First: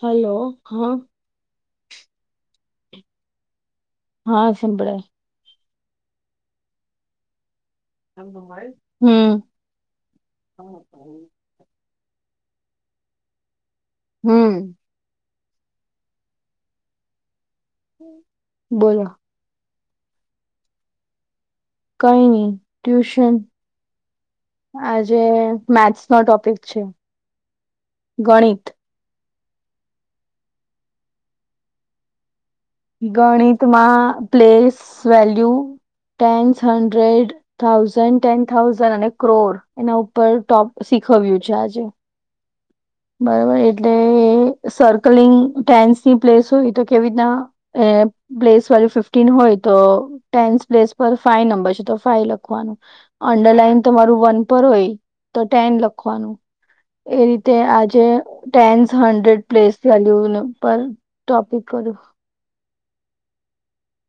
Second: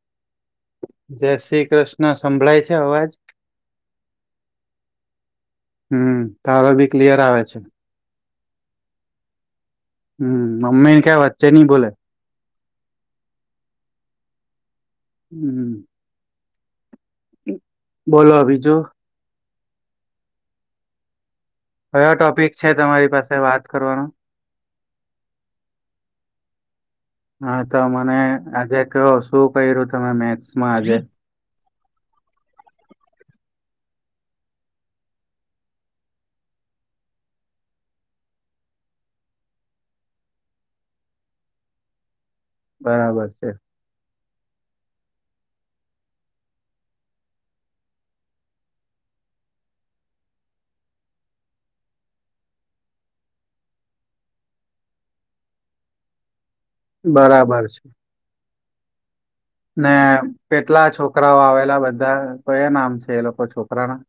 Hello હા. જય શ્રી કૃષ્ણ સંભળાય છે, અવાજ? હા સંંભળાય. હું ટાવર ભી ક્લિયર આવે છે. હ્. હમ મમ્મીને કે વચ્ચે નઈ બોલે‌. હમ્મ. હું. બોલો બીજું. બોલો કયા કઈ નઈ ટોપિક છે તમારી પાસે ટ્યુશન વાત કરવાનું. આજે મેથ્સ નો ટોપિક છે. હા તો મને ગણિત આજે કયો? શું ક્યું તમે મેથસમાં આજે. ગણિત માં place value. Tens hundred thousand ten thousand અને ક્રોર એના ઉપર ટોપી શીખવ્યું છે આજે બરાબર છે બરોબર એટલે. સર્કલિંગ ટેન્સની પ્લેસ હોય તો કેવી રીતના એ પ્લેસ વાળી ફિફ્ટીન હોય તો ટેન્થ પ્લેસ પર ફાઈ નંબર છે તો ફાઈ લખવાનું. અંડરલાઈન તમારું વન પર હોય તો ટેન લખવાનું. એ રીતે બરાબર છે આજે ટેન્સ હન્ડ્રેડ ને કેટલા છોકરાઓ આવેલા કર્યું બધા? કયા નામ છે એ લોકો છોકરાના?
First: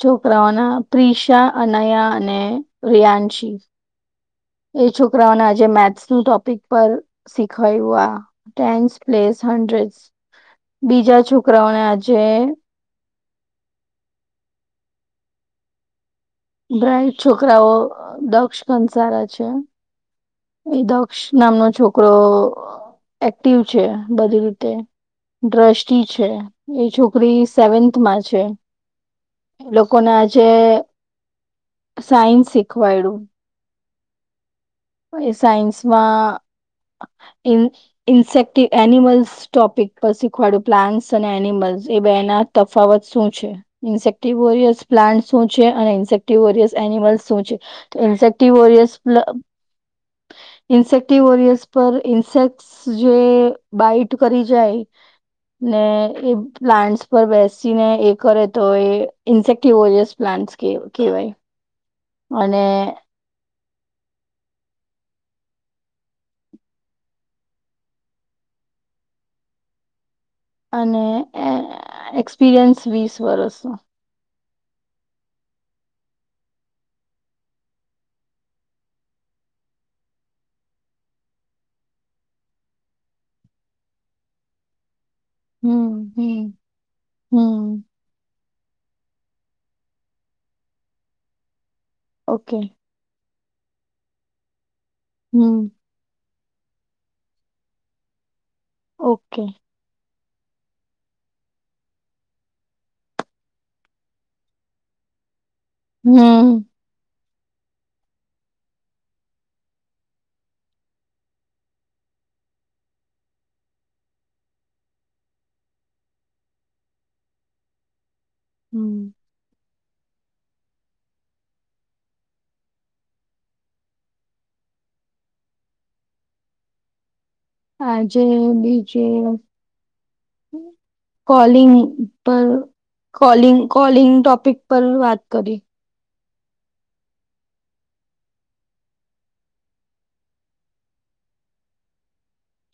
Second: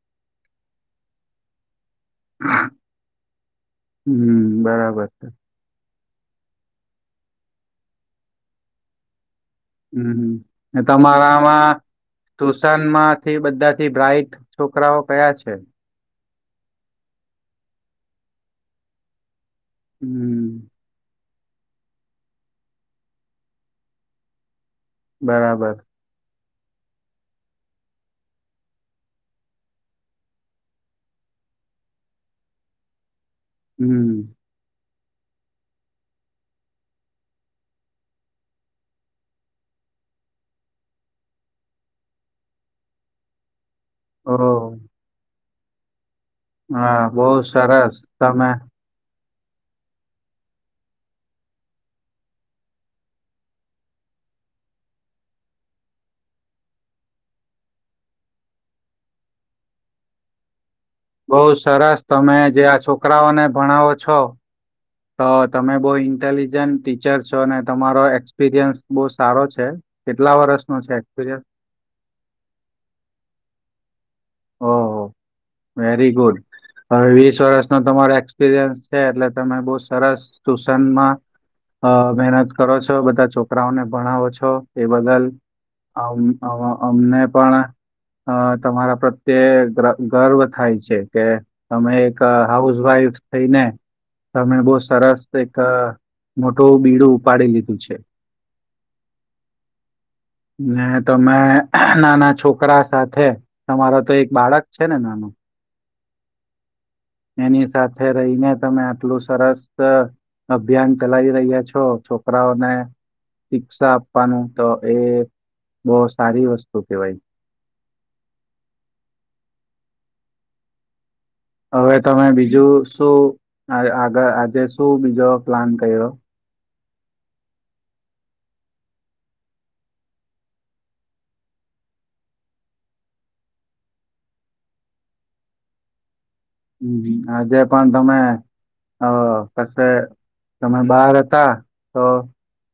છોકરાઓના પ્રિશા અને અને રિયાંશી હમ એ બરાબર છે છોકરાઓના આજે મેથ્સ. હું ટોપિક પર શીખવાડું આ ટેન્શ પ્લેસ. હંડ્રેડ્સ હું બીજા છોકરાઓને તમારામાં આજે તુશાન માંથી બધાથી બ્રાઇટ છોકરાઓ કયા છે. બ્રાઇટ છોકરાઓ દક્ષ કંનસારા સારા છે. હમ એ દક્ષ નામનો છોકરો એક્ટિવ છે બધી રીતે. બરાબર દ્રષ્ટિ છે. એ છોકરી સેવન્થમાં છે એ લોકોને જે. સાયન્સ શીખવાડ્યું. હમ્મ. એ સાયન્સમાં ઇન્સેક્ટ એનિમલ્સ ટોપિક પર શીખવાડ્યું પ્લાન્ટ્સ અને એનિમલ. એ બે ના તફાવત શું છે ઇન્સેસટીવ ઓહ પ્લાન્ટ શું છે અને ઈ ટીરિયસ હા એનિમલ બહુ શું છે તો સરસ તમે ઇન્સેક્ટિવોરિય પ્રસ્લ [inaudible] ઇન્સેક્ટોરિયર્સ પર ઇન્સેક જે બાઈટ કરી જાય. ને એ પ્લાન્ટસ પર બેસી ને એ કરે તો એ ઇન્સેક્ટિવોરિયસ પ્લાન્ટ. [unintelligible] બહુ સરસ તમે જે આ છોકરાઓને ભણાવો છો. તો તમે બઉ ઇન્ટેલિજન્ટ ટીચર છો અને તમારો એક્સપિરિયન્સ બહુ સારો છે. કેટલા વર્ષનો છે અને એક્સપિરિયન્સ એ- એક્સપિરિયન્સ વીસ વરસનો. ઓહો વેરી ગુડ. હવે વીસ વરસનો તમારે એક્સપિરિયન્સ છે એટલે તમે બો સરસ ટ્યુશનમાં હ મહેનત કરો છો બધા છોકરાઓને ભણાવો છો એ બદલ હમ હમ અમ-અ-અમને પણ હમ અ તમારા પ્રત્ તે ગ્ર-ગર્વ થાય છે કે તમે એક ઓકે હાઉસવાઈફ સ થઈને તમે બહુ સરસ હમ એક મોટું બીડું ઉપાડી લીધું છે. ઓકે. ને તમે નાના છોકરા સાથે તમારો તો એક બાળક છે ને નાનું? હમ્મ. એની સાથે રહીને તમે આટલું સરસ અભિયાન ચલાવી રહ્યા છો છોકરાઓને શિક્ષા આપાનું તો એ બો સારી વસ્તુ કેવાય. [inaudible] હમ. હવે તમે બીજું શું આય-આગ-આજે શું બીજો પ્લાન કર્યો? આજે બીજે કોલિંગ પર કોલિંગ કોલિંગ ટોપિક પર વાત કરી. હમ અજે પણ તમે હ પર તે તમે બાર હતા તો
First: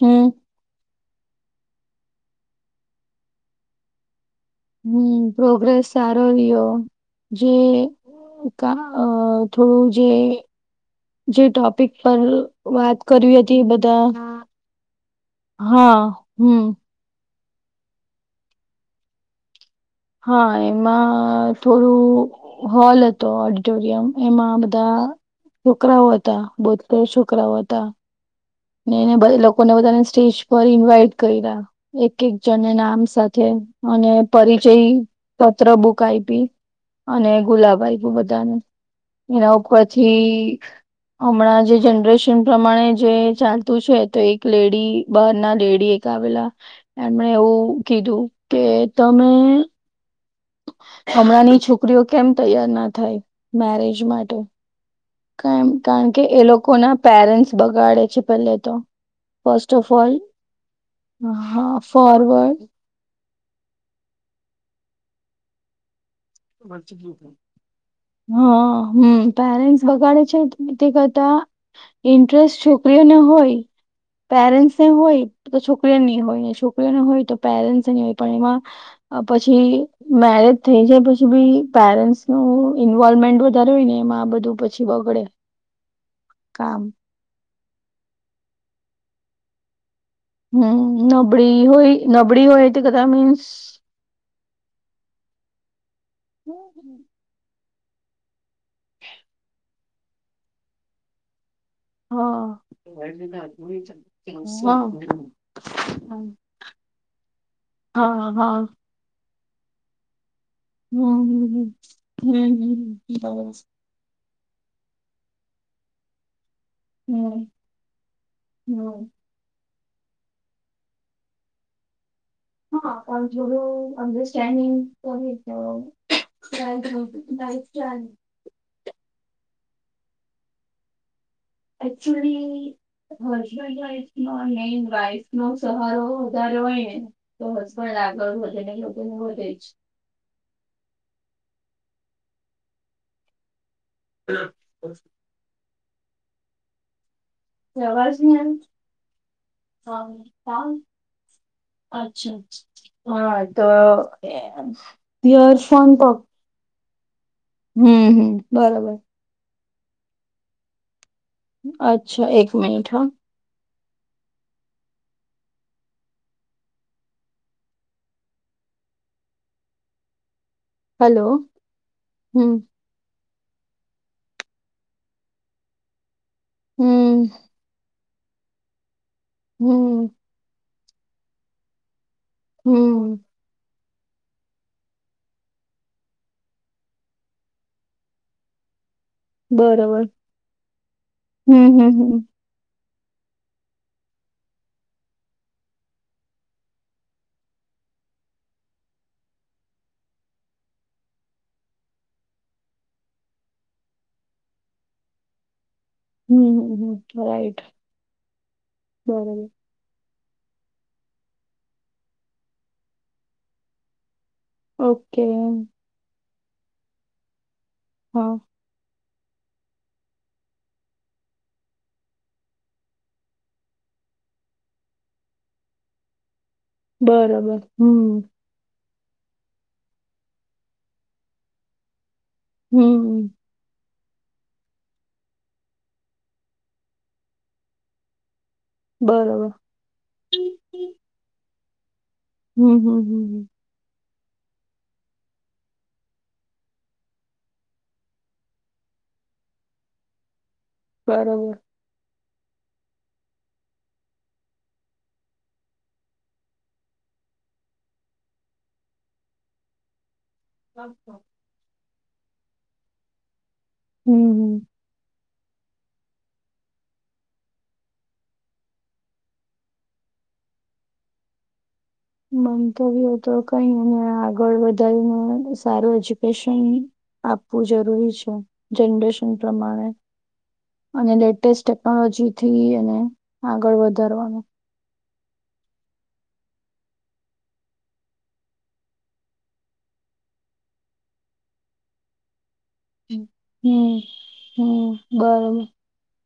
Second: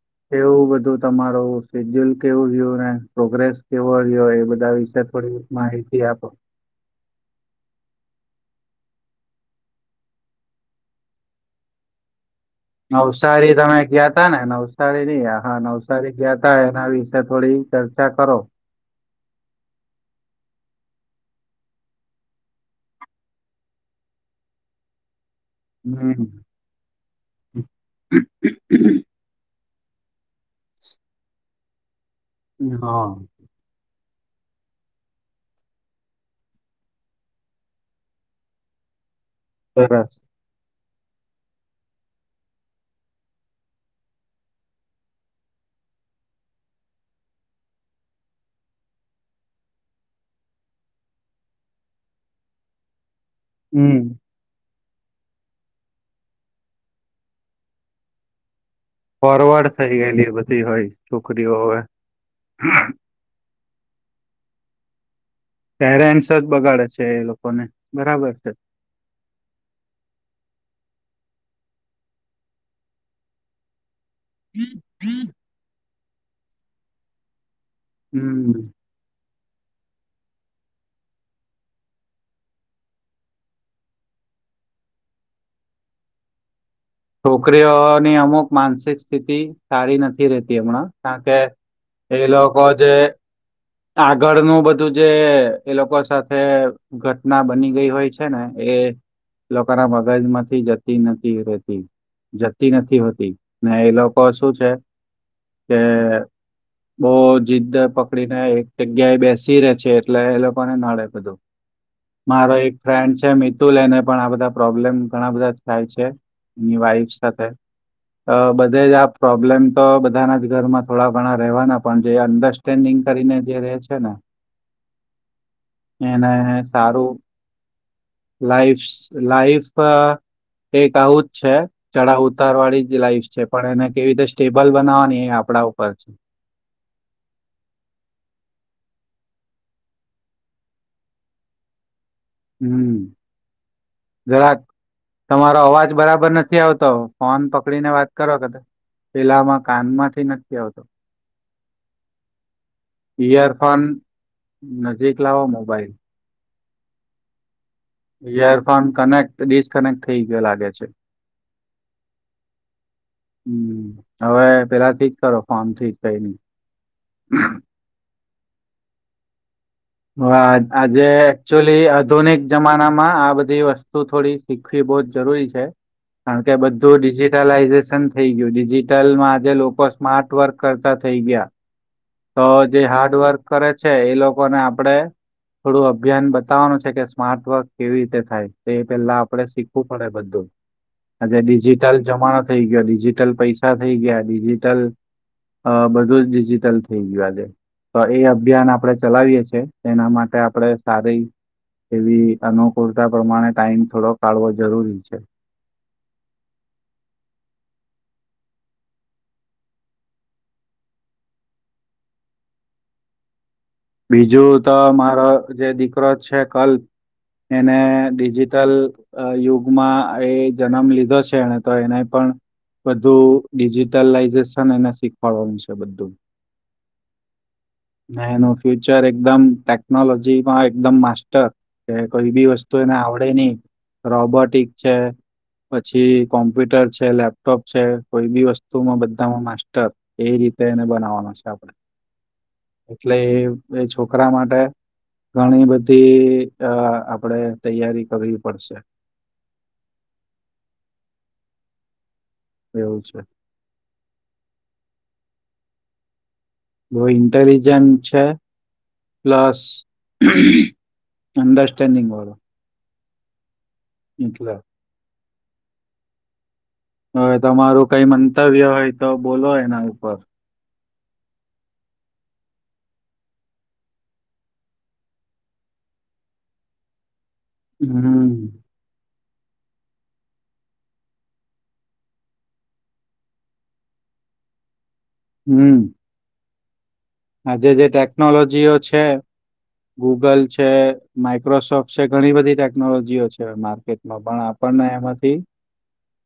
હમ એવું બધું તમારું સેડ્યુલ કેવું રીયું, ને પ્રોગ્રેસ કેવો રિયો એ બ હમ પ્રોગ્રેસ સારો રિયો. જે કા અ થોડું જે જે ટોપિક પર વાત કરવી નવસારી હતી એ તમે બધા ગ્યા તા ને? નવસારી ની હા નવસારી ગ્યા તા એના વિશે થોડી ચર્ચા કરો. હા એમાં થોડું હોલ હતો. ઓડિટોરિયમ એમાં બધા છોકરાઓ હમ હતા. બોતેર છોકરાઓ હતા. ને એને બય લોક લોકોને બધાને સ્ટેજ પર ઇન્વાઈટ કર્યા. એક એક જણને નામ હા સાથે અને પરિચય પત્રબુક આયપી અને ગુલાબ આયપુ બધાને. એના સરસ ઉપરથી હમણા જે જનરેશન પ્રમાણે જે ચાલતું છે તો એક લેડી બહાર ના લેડી એક આવેલા. એમણે એવું કીધું કે તમે હમણાંની છોકરીઓ કેમ તૈયાર ના થાય મેરેજ હમ માટે? કેમ? કારણ કે એ લોકો ના પેરેન્ટ્સ બગાડે છે પેલે તો. ફોરવર્ડ ફસ્ટ ઓફ થઈ ઓલ ગયેલી બધી હોય છોકરીઓ હા હવે ફરવર્ડ પેરેન્ટ્સ જ બગાડે છે એ લોકોને બરાબર [inaudible] છે હા હમ પેરેન્સ બગાડે છે કે તે કરતા ઇન્ટરેસ્ટ છોકરીઓને હોય પેરેન્ટસ ને હોય તો છોકરી ની હોય ને છોકરીઓને હોય તો પેરેન્સ ની હોય પણ હમ એમાં અ-પછી મેરેજ થઈ જાય પ ભી પેરેન્ટ્સનું ઇન્વોલ્મેન્ટ વધારે હોય ને એમાં આ બધું પછી બગડે. કામ છોકરીઓની અમુક માનસિક સ્થિતિ સારી ના નથી રેતી હમણાં હમ કારણ કે નબળી હોય એ નબળી લોકો હોય તે જે કદા મીન્સ આગળ નું બધું જે એ લોકો સાથે ઘટના બની [inaudible] હોય છે ને એ લોકો ના મગજ માંથી જતી નથી રે હા જતી નથી હોતી ને એ લોકો શું છે હા કે બહું જિદ્દ પકડી હા ને હા એક જગ્યાએ એ બેસી રે છે એટલે નડે હમ બધું હમ હમ મારો એક ફ્રેન્ડ હમ છે બરાબર. મિતુંલ એને પણ આ બધા પ્રોબ્લેમ ઘણા બધા થાય છે. એની વાઈફ સાથે હમ બધે જ આ હમ પ્રોબ્લેમ તો બધાના જ ઘરમાં થોડા ઘણા રહેવાના પણ જે હા અન્ડરસ્ટેન્ડિંગ પણ કરીને જે રહે થોડું છે ને અડરસ્ટેન્ડિંગ એને સારું [inaudible] લાઈફ લાઈફ એક આવું જ છે ચડાવ ઉતાર એકચુલી વાળી જ લાઈફ છે પણ હસબન્ડ એને કેવી વાઈફ રીતે નો સ્ટેબલ મેન બનાવવાની વાઈફ એ નો આપડા ઉપર સહારો છે. હોય ને તો હજ પણ આગળ વધે ને લોકોને વધે જ. હમ જરાક તમારો અવાજ બરાબર નથી આવતો. ફોન પકડીને વાત પ્રવાસ કરો પેલામાં હા કાનમાંથી નકી હા? આવતું. અચ્છા. હા તો ઈયરફોન નજીક લાવો યર્શન મોબાઈલ પક હમ હમ યરફોન બરોબર કનેક્ટ ડિસ્કનેક્ટ થઈ લાગે છે. અચ્છા એક મિનિટ હા. હમ્મ હવે પેલા થીક કરો ફોમ થી કઈ નહી. વા આજે હલો એકચુલી આધુનિક હમ જમાનામાં આ બધા બધી વસ્તુ થોડી શીખવી બો જરૂરી છે કારણ કે બધું હમ ડિજિટલાઈઝેશન થઈ ગયું ડિજિટલમાં આજે લોકો હમ સ્માર્ટ વર્ક કરતા થઈ ગયા. તો જે હમ હાર્ડવર્ક કરે છે એ લોકોને આપડે થોડું અભિયાન બતાવવાનું છે કે સ્માર્ટ વર્ક કેવી રીતે થાય તે પેલા આપડે શીખવું બરોબર પડે બધું આજે હમ ડિજિટલ હમ હમ જમાનો થઈ ગયો ડિજિ ટલ પૈસા થઈ ગયા ડિજિટલ આ બધું જ ડિજિટલ થઈ ગયું આજે તો એ અભિયાન આપણે ચલાવીએ છ છેએ એના માટે આપણે સારી એવી અનુકૂળતા પ્રમાણે ટાઈમ થોડો કાઢવો જરૂરી છે. હમ હમ હમ રાઈટ બરોબર. બીજું તો ઓકે મારો જે દીકરો છે કલ્પ એને હા ડિજિટલ આ યુગમાં એ જન્મ લીધો છે એને તો એને પણ બધું ડિજિટલાઈઝેશન એને શીખવાડવાનું છે બધું. બરોબર. ને એનું ફ્યુચર એકદમ ટેકનોલોજીમાં એકદમ માસ્ટર કે કોઈ બી વસ્તુ એને આવડે હમ. નહી. રોબોટિક છે પછી કોમ્પ્યુટર છે લેપટોપ છે કોઈ બી વસ્ત તો માં બધામાં બરાબર. માસ્ટર એ રીતે એને બનાવવાનો છે આપણે. હમ, હમ, એટલે એ હમ. એ છોકરા માટે. ઘણી બધી અ આપડે તૈયારી કરવી પડશે. [inaudible] બરોબર. એવું છે. બો ઇન્ટેલિજન્ટ છે પ્લસ અન્ડરસ્ટેન્ડિંગ વાળો. હમ હમ એટલે. હવે તમારું કઈ મંતવ્ય હોય તો બોલો એના ઉપર મંતવ્યો તો કઈ આગળ વધારીને સારું એજ્યુકેશન આપવું જરૂરી છે હમ્મ જનરેશન પ્રમાણે અને લેટેસ્ટ ટેકનોલોજી થી એને આગળ વધારવાનું હમ્મ. આજે જે ટેકનોલોજીઓ છે. ગૂગલ છે માઈક્રોસોફ્ટ છે ઘણી બધી હમ, ટેકનોલોજીઓ છે માર્કેટમાં પણ આપણને હમ. એમાંથી બરાબર.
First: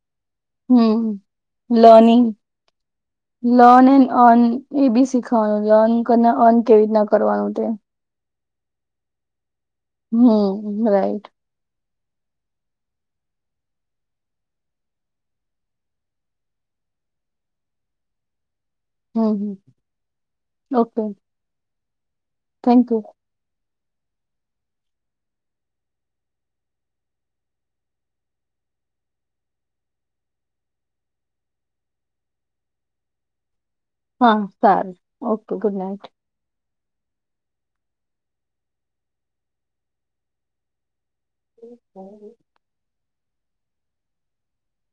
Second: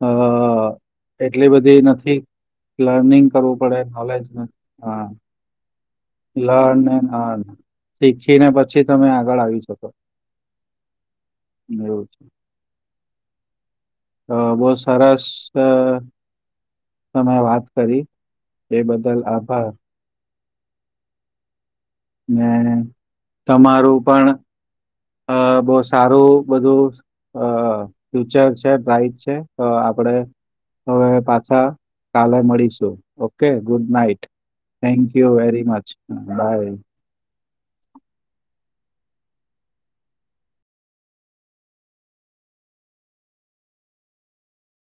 આ હમ. એટલી બધી નથી. લર્નિંગ લર્નિંગ કરવું પડે લર્ન એન્ડ નોલેજ અર્ન ને એ હા. બી શીખવાનું લર્ન અને અર્ન લન કેવી ને રીતના હ કરવાનું તે. શીખીને પછી તમે આગળ આવી શક હા રાઈટ. એવું છે. અ બો સરસ અહહ તમે વાત કરી. એ બદલ હમ, હમ. આભાર. ઓકે. ને થેન્ક યુ તમારું પણ અ બો સારું બધું અ ફ્યુચર છે બ્રાઇટ છે તો આપડે હવે પાછા કાલે મળીશું ઓકે. ગુડ નાઇટ હા સારું thank you okay very good much night by. [inaudible]